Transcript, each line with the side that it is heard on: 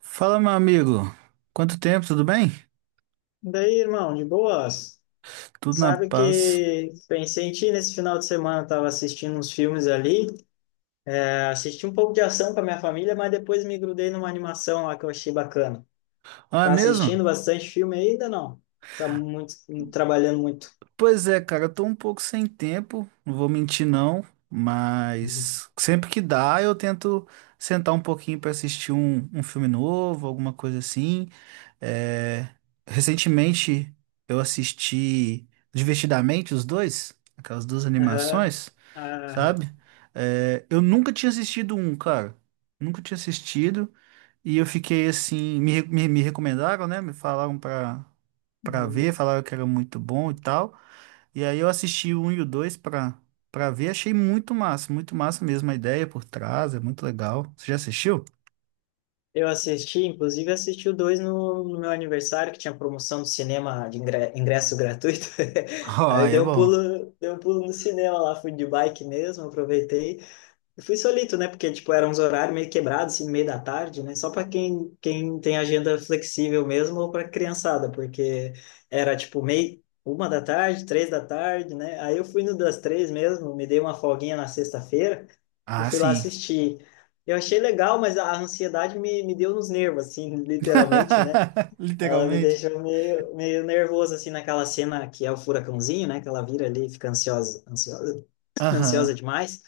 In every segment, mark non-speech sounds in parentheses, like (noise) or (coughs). right: Fala, meu amigo. Quanto tempo, tudo bem?
left: Daí, irmão, de boas.
right: Tudo na
left: Sabe
right: paz.
left: que pensei em ti nesse final de semana, tava assistindo uns filmes ali. É, assisti um pouco de ação com a minha família, mas depois me grudei numa animação lá que eu achei bacana.
right: Ah, é
left: Tá
right: mesmo?
left: assistindo bastante filme ainda, não? Tá muito, trabalhando muito.
right: Pois é, cara, eu tô um pouco sem tempo, não vou mentir não,
left: Uhum.
right: mas sempre que dá eu tento sentar um pouquinho pra assistir um filme novo, alguma coisa assim. É, Recentemente eu assisti Divertidamente os dois, aquelas duas
left: Aham,
right: animações,
left: aham.
right: sabe? Eu nunca tinha assistido um, cara. Nunca tinha assistido. E eu fiquei assim, me recomendaram, né? Me falaram pra ver,
left: Uhum.
right: falaram que era muito bom e tal. E aí eu assisti o 1 e o 2 pra ver, achei muito massa mesmo a ideia por trás, é muito legal. Você já assistiu? (laughs)
left: Eu assisti, inclusive assisti o dois no meu aniversário, que tinha promoção do cinema de ingresso gratuito.
right: Oh,
left: (laughs) Aí eu
right: aí é bom.
left: dei um pulo no cinema lá, fui de bike mesmo, aproveitei. Eu fui solito, né? Porque, tipo, eram uns horários meio quebrados, assim, no meio da tarde, né? Só para quem tem agenda flexível mesmo ou para criançada, porque era, tipo, meio, 1 da tarde, 3 da tarde, né? Aí eu fui no das três mesmo, me dei uma folguinha na sexta-feira e
right: Ah,
left: fui lá
right: sim.
left: assistir. Eu achei legal, mas a ansiedade me deu nos nervos, assim, (laughs) literalmente, né?
right: (laughs)
left: Ela me
right: Literalmente.
left: deixou meio nervoso, assim, naquela cena que é o furacãozinho, né? Que ela vira ali e fica ansiosa, ansiosa, (coughs) (laughs) ansiosa
right: Aham.
left: demais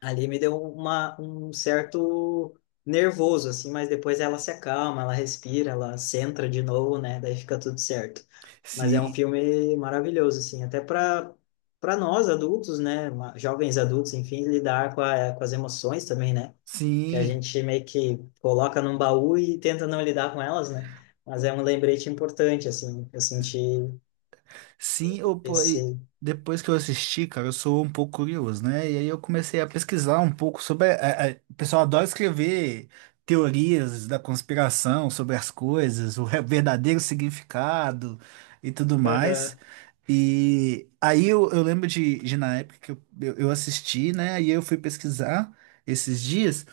left: ali me deu um certo nervoso, assim, mas depois ela se acalma, ela respira, ela centra de novo, né? Daí fica tudo certo. Mas é um
right: Sim,
left: filme maravilhoso, assim, até para nós adultos, né? Jovens adultos, enfim, lidar com as emoções também, né? Que a
right: sim.
left: gente meio que coloca num baú e tenta não lidar com elas, né? Mas é um lembrete importante, assim, eu senti
right: Sim, eu, pô, e
left: esse.
right: depois que eu assisti, cara, eu sou um pouco curioso, né? E aí eu comecei a pesquisar um pouco sobre. O pessoal adora escrever teorias da conspiração sobre as coisas, o verdadeiro significado e tudo mais.
left: Aham.
right: E aí eu lembro de na época que eu assisti, né? E eu fui pesquisar esses dias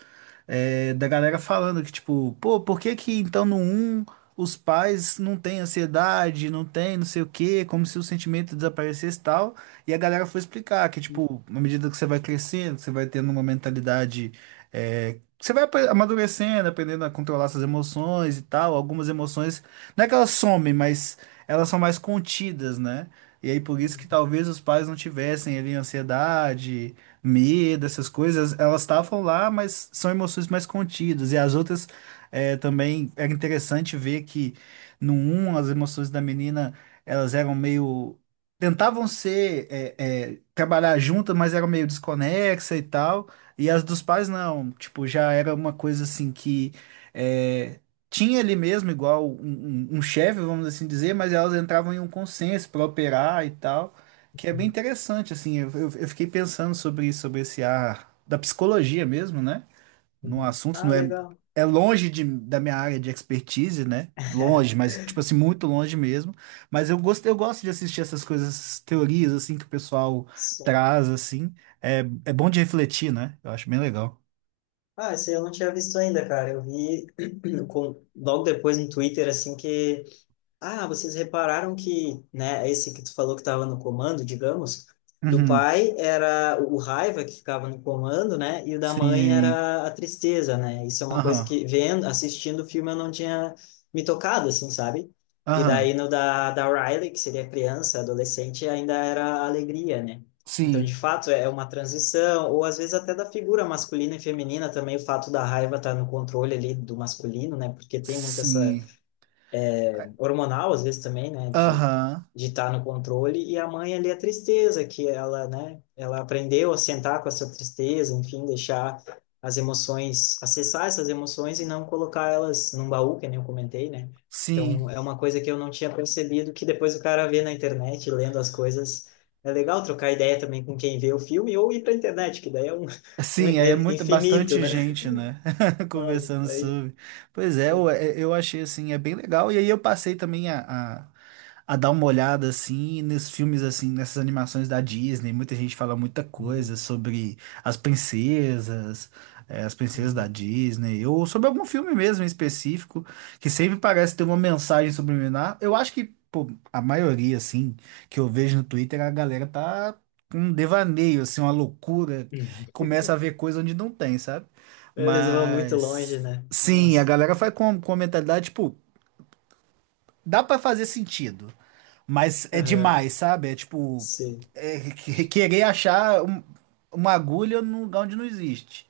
right: da galera falando que, tipo, pô, por que que então no um os pais não têm ansiedade, não tem não sei o quê, como se o sentimento desaparecesse e tal. E a galera foi explicar que, tipo, à medida que você vai crescendo, você vai tendo uma mentalidade. Você vai amadurecendo, aprendendo a controlar suas emoções e tal. Algumas emoções, não é que elas somem, mas elas são mais contidas, né? E aí por isso que talvez os pais não tivessem ali ansiedade, medo, essas coisas, elas estavam lá, mas são emoções mais contidas. E as outras também era interessante ver que no um as emoções da menina elas eram meio. Tentavam ser, trabalhar juntas, mas eram meio desconexa e tal. E as dos pais não, tipo, já era uma coisa assim que é, tinha ali mesmo, igual um, um chefe, vamos assim dizer, mas elas entravam em um consenso para operar e tal. Que é bem interessante, assim, eu, eu fiquei pensando sobre isso, sobre esse ar da psicologia mesmo, né? No assunto,
left: Ah,
right: não é,
left: legal.
right: é longe da minha área de expertise, né? Longe, mas, tipo
left: (laughs)
right: assim, muito longe mesmo. Mas eu gosto de assistir essas coisas, essas teorias, assim, que o pessoal
left: Só.
right: traz, assim. É, é bom de refletir, né? Eu acho bem legal.
left: Ah, esse eu não tinha visto ainda, cara. Eu vi (clears throat) logo depois no Twitter, assim, que ah, vocês repararam que, né, esse que tu falou que estava no comando, digamos, do
right: Uhum,
left: pai era o raiva que ficava no comando, né, e o da mãe
right: sim,
left: era a tristeza, né? Isso é uma coisa
right: aham,
left: que vendo, assistindo o filme eu não tinha me tocado, assim, sabe? E
right: aham,
left: daí no da Riley, que seria criança, adolescente, ainda era a alegria, né? Então, de
right: sim,
left: fato, é uma transição, ou às vezes até da figura masculina e feminina também, o fato da raiva estar no controle ali do masculino, né? Porque tem muito essa
right: sim,
left: hormonal, às vezes também, né, de
right: aham,
left: de estar no controle, e a mãe ali a tristeza que ela, né, ela aprendeu a sentar com essa tristeza, enfim, deixar as emoções, acessar essas emoções e não colocar elas num baú, que nem eu comentei, né? Então,
right: sim.
left: é uma coisa que eu não tinha percebido, que depois o cara vê na internet, lendo as coisas, é legal trocar ideia também com quem vê o filme ou ir pra internet, que daí é um, um
right: Sim, é
left: é
right: muito,
left: infinito,
right: bastante
left: né?
right: gente, né? (laughs)
left: (laughs) Nossa,
right: Conversando
left: aí.
right: sobre. Pois é, eu achei assim, é bem legal. E aí eu passei também a dar uma olhada assim nesses filmes assim, nessas animações da Disney. Muita gente fala muita coisa sobre as princesas, eh, as princesas da
left: Uhum.
right: Disney, ou sobre algum filme mesmo em específico, que sempre parece ter uma mensagem subliminar. Eu acho que, pô, a maioria, assim, que eu vejo no Twitter, a galera tá com um devaneio, assim, uma loucura começa a ver coisa onde não tem, sabe?
left: Eles vão muito
right: Mas
left: longe, né?
right: sim, a
left: Nossa.
right: galera vai com a mentalidade, tipo, dá pra fazer sentido, mas é demais,
left: Aham.
right: sabe? É tipo,
left: Sim,
right: é querer achar uma agulha num lugar onde não existe.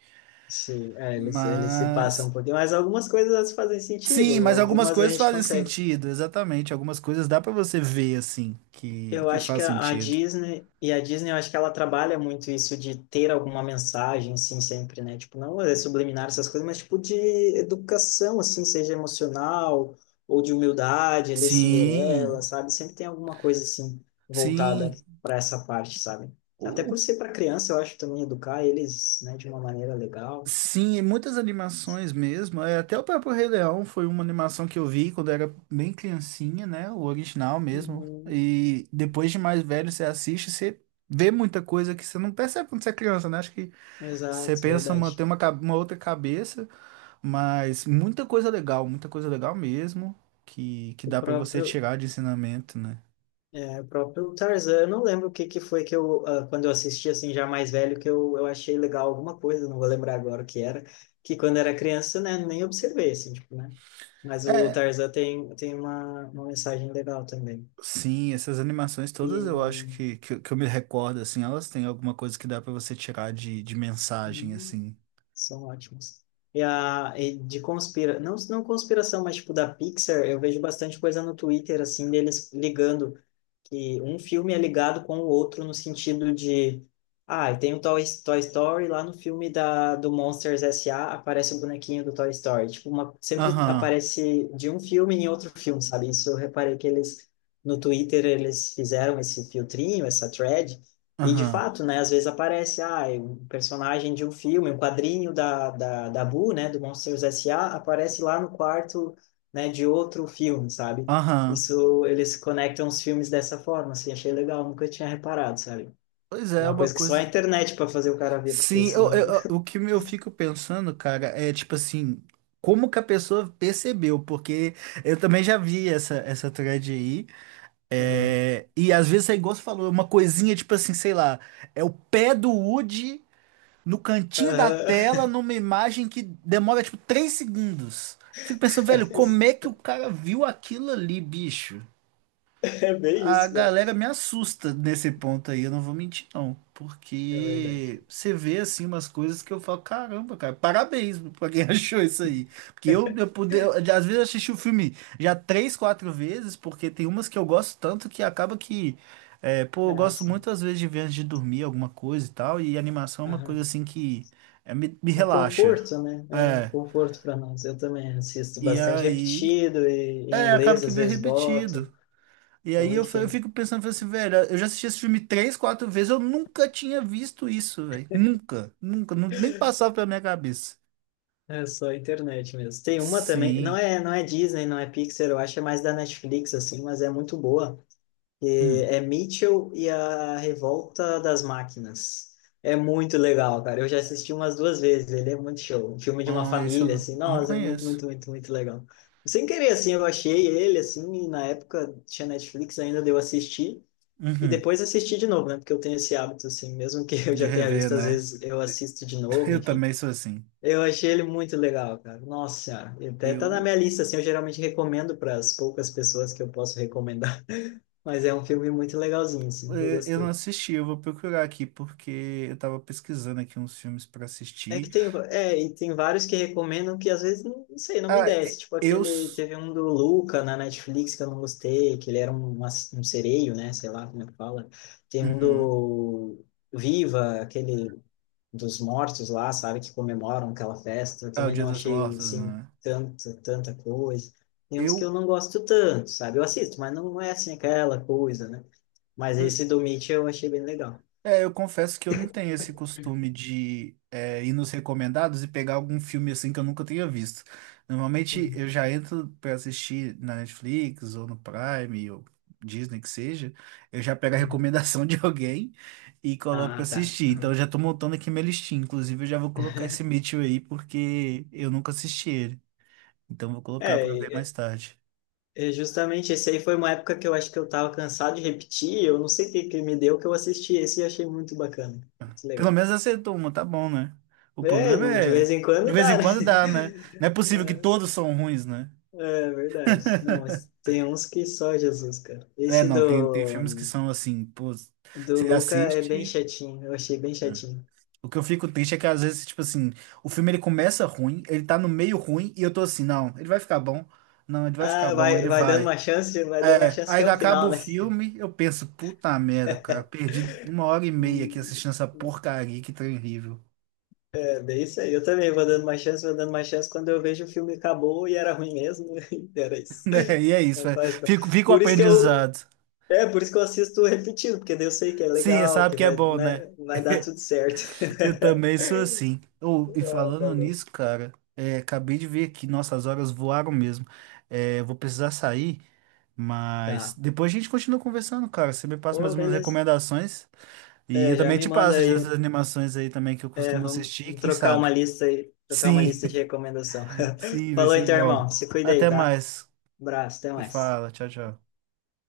left: sim. É, eles se passam
right: Mas
left: um pouquinho, mas algumas coisas fazem sentido,
right: sim, mas algumas
left: algumas a
right: coisas
left: gente
right: fazem
left: consegue.
right: sentido, exatamente. Algumas coisas dá pra você ver assim
left: Eu
right: que
left: acho
right: faz
left: que a
right: sentido.
left: Disney, e a Disney, eu acho que ela trabalha muito isso de ter alguma mensagem, assim, sempre, né? Tipo, não é subliminar essas coisas, mas tipo de educação, assim, seja emocional ou de humildade, ali, Cinderela,
right: Sim,
left: sabe? Sempre tem alguma coisa, assim, voltada
right: sim.
left: para essa parte, sabe? Até
right: O
left: por ser para criança, eu acho também educar eles, né, de uma maneira legal.
right: Sim, e muitas animações mesmo. É, até o próprio Rei Leão foi uma animação que eu vi quando era bem criancinha, né? O original mesmo.
left: Uhum.
right: E depois de mais velho, você assiste, você vê muita coisa que você não percebe quando você é criança, né? Acho que você
left: Exato,
right: pensa, uma,
left: verdade.
right: tem uma, uma outra cabeça, mas muita coisa legal mesmo, que
left: O
right: dá pra você
left: próprio.
right: tirar de ensinamento, né?
left: É, o próprio Tarzan, eu não lembro o que que foi que eu, ah, quando eu assisti assim já mais velho, que eu achei legal alguma coisa, não vou lembrar agora o que era, que quando era criança, né, nem observei, assim, tipo, né? Mas o
right: É,
left: Tarzan tem uma mensagem legal também.
right: Sim, essas animações
left: E
right: todas eu acho eu que eu me recordo, assim, elas têm alguma coisa que dá pra você tirar de mensagem,
left: hum,
right: assim.
left: são ótimos. E de não, não conspiração, mas tipo da Pixar, eu vejo bastante coisa no Twitter, assim, deles ligando que um filme é ligado com o outro no sentido de, ah, tem o Toy Story lá no filme do Monsters S.A. aparece o bonequinho do Toy Story. Tipo, sempre
right: Aham,
left: aparece de um filme em outro filme, sabe? Isso eu reparei que eles no Twitter eles fizeram esse filtrinho, essa thread, e de
right: aham,
left: fato, né, às vezes aparece, ah, um personagem de um filme, um quadrinho da Boo, né, do Monsters S.A., aparece lá no quarto, né, de outro filme, sabe?
right: aham.
left: Isso, eles conectam os filmes dessa forma, assim, achei legal, nunca tinha reparado, sabe?
right: Pois é,
left: É
right: é
left: uma
right: uma
left: coisa que só a
right: coisa.
left: internet para fazer o cara ver, porque
right: Sim, eu,
left: senão.
right: o que eu fico pensando, cara, é tipo assim, como que a pessoa percebeu? Porque eu também já vi essa, essa thread aí.
left: Aham.
right: É, e às vezes é igual você falou, é uma coisinha tipo assim, sei lá, é o pé do Woody no cantinho da
left: Aham.
right: tela,
left: (laughs)
right: numa imagem que demora tipo 3 segundos. Fico pensando, velho,
left: É
right: como
left: isso.
right: é que o cara viu aquilo ali, bicho?
left: É bem
right: A
left: isso, né?
right: galera me assusta nesse ponto aí, eu não vou mentir, não.
left: É
right: Porque
left: verdade.
right: você vê assim umas coisas que eu falo, caramba, cara, parabéns pra quem (laughs) achou isso aí. Porque eu poder,
left: (laughs)
right: às vezes eu assisti o filme já três, quatro vezes, porque tem umas que eu gosto tanto que acaba que, é, pô, eu
left: Ah,
right: gosto
left: sim.
right: muitas vezes de ver antes de dormir alguma coisa e tal, e animação é uma coisa
left: Aham.
right: assim que é, me
left: É o
right: relaxa.
left: conforto, né? É,
right: É,
left: conforto para nós. Eu também assisto
right: e
left: bastante
right: aí,
left: repetido e em
right: é, acaba
left: inglês
right: que
left: às
right: vê
left: vezes boto.
right: repetido. E aí
left: Então,
right: eu, eu
left: enfim,
right: fico pensando, falei assim, velho, eu já assisti esse filme três, quatro vezes, eu nunca tinha visto isso, velho. Nunca, nunca, nem passava pela minha cabeça.
left: é só a internet mesmo. Tem uma também, não
right: Sim.
left: é, não é Disney, não é Pixar, eu acho é mais da Netflix assim, mas é muito boa. Que
right: Hum.
left: é Mitchell e a Revolta das Máquinas. É muito legal, cara. Eu já assisti umas duas vezes, ele é muito show. Um filme de uma
right: Ah, esse
left: família, assim,
right: eu não
left: nossa, é muito,
right: conheço.
left: muito, muito, muito legal. Sem querer, assim, eu achei ele, assim, e na época tinha Netflix ainda, deu assistir, e
right: Uhum.
left: depois assisti de novo, né? Porque eu tenho esse hábito, assim, mesmo que (laughs) eu
right: De
left: já tenha
right: rever,
left: visto, às
right: né?
left: vezes eu assisto de
right: (laughs)
left: novo,
right: Eu
left: enfim.
right: também sou assim.
left: Eu achei ele muito legal, cara. Nossa senhora, ele até tá na
right: Eu,
left: minha lista, assim, eu geralmente recomendo para as poucas pessoas que eu posso recomendar, (laughs) mas é um filme muito legalzinho, assim, que eu
right: eu não
left: gostei.
right: assisti, eu vou procurar aqui, porque eu tava pesquisando aqui uns filmes pra
left: É que
right: assistir.
left: tem, é, e tem vários que recomendam que às vezes, não, não sei, não me
right: Ah,
left: desce, tipo
right: eu.
left: aquele,
right: S-
left: teve um do Luca na Netflix que eu não gostei, que ele era um sereio, né, sei lá como é que fala. Tem um
right: Uhum.
left: do Viva, aquele dos mortos lá, sabe, que comemoram aquela festa. Eu
right: Ah, o
left: também
right: Dia
left: não
right: dos
left: achei,
right: Mortos,
left: assim,
right: né?
left: tanta, tanta coisa. Tem uns que
right: Eu.
left: eu não gosto tanto, sabe? Eu assisto, mas não é, assim, aquela coisa, né? Mas esse do Mitch eu achei bem legal.
right: É, eu confesso que eu não tenho esse costume de é, ir nos recomendados e pegar algum filme assim que eu nunca tenha visto. Normalmente
left: Uhum.
right: eu já entro pra assistir na Netflix ou no Prime ou Disney que seja, eu já pego a recomendação (laughs) de alguém e coloco pra
left: Ah, tá.
right: assistir. Então eu
left: Aham.
right: já tô montando aqui minha listinha. Inclusive eu já vou colocar esse Mitchell aí porque eu nunca assisti ele. Então eu vou
left: É,
right: colocar pra ver mais
left: e-
right: tarde.
left: e justamente esse aí foi uma época que eu acho que eu tava cansado de repetir, eu não sei o que que me deu que eu assisti esse e achei muito bacana, muito
right: Pelo
left: legal.
right: menos acertou uma, tá bom, né? O
left: É,
right: problema
left: de vez
right: é,
left: em
right: de
left: quando
right: vez
left: dá,
right: em
left: né?
right: quando dá, né? Não é possível que
left: (laughs)
right: todos são ruins, né?
left: É verdade. Não, mas tem uns que só Jesus, cara.
right: É,
left: Esse
right: não, tem, tem filmes que
left: do,
right: são assim, pô,
left: do
right: você
left: Luca é bem
right: assiste.
left: chatinho. Eu achei bem chatinho.
right: O que eu fico triste é que às vezes, tipo assim, o filme ele começa ruim, ele tá no meio ruim, e eu tô assim, não, ele vai ficar bom. Não, ele vai ficar
left: Ah,
right: bom,
left: vai,
right: ele
left: vai dando
right: vai.
left: uma chance, vai dando uma
right: É,
left: chance até
right: aí
left: o
right: acaba
left: final,
right: o
left: né?
right: filme, eu penso, puta merda, cara, perdi uma hora e meia aqui
left: Hum.
right: assistindo essa porcaria, que trem horrível. (laughs)
left: É bem isso aí. Eu também vou dando uma chance, vou dando uma chance. Quando eu vejo o filme acabou e era ruim mesmo, (laughs) e era isso.
right: Né? E é isso,
left: É,
right: é. Fica, fica o
left: Por isso que eu,
right: aprendizado.
left: é, por isso que eu assisto repetido, porque daí eu sei que é
right: Sim,
left: legal,
right: sabe
left: que
right: que é
left: vai,
right: bom, né?
left: né, vai dar tudo certo.
right: Eu também sou
left: (laughs)
right: assim. Ô, e
left: Ah, tá
right: falando
left: louco.
right: nisso, cara, é, acabei de ver aqui, nossas horas voaram mesmo. É, vou precisar sair, mas
left: Tá.
right: depois a gente continua conversando, cara. Você me passa mais
left: Ô,
right: umas
left: beleza.
right: recomendações e
left: É,
right: eu
left: já
right: também
left: me
right: te
left: manda
right: passo
left: aí.
right: dessas animações aí também que eu
left: É,
right: costumo
left: vamos
right: assistir, quem
left: trocar
right: sabe?
left: uma lista aí, trocar uma
right: Sim,
left: lista de recomendação.
right: (laughs)
left: (laughs)
right: sim, vai
left: Falou
right: ser
left: então,
right: bom.
left: irmão. Se cuida aí,
right: Até
left: tá?
right: mais.
left: Abraço, até
right: Você
left: mais.
right: fala, tchau, tchau.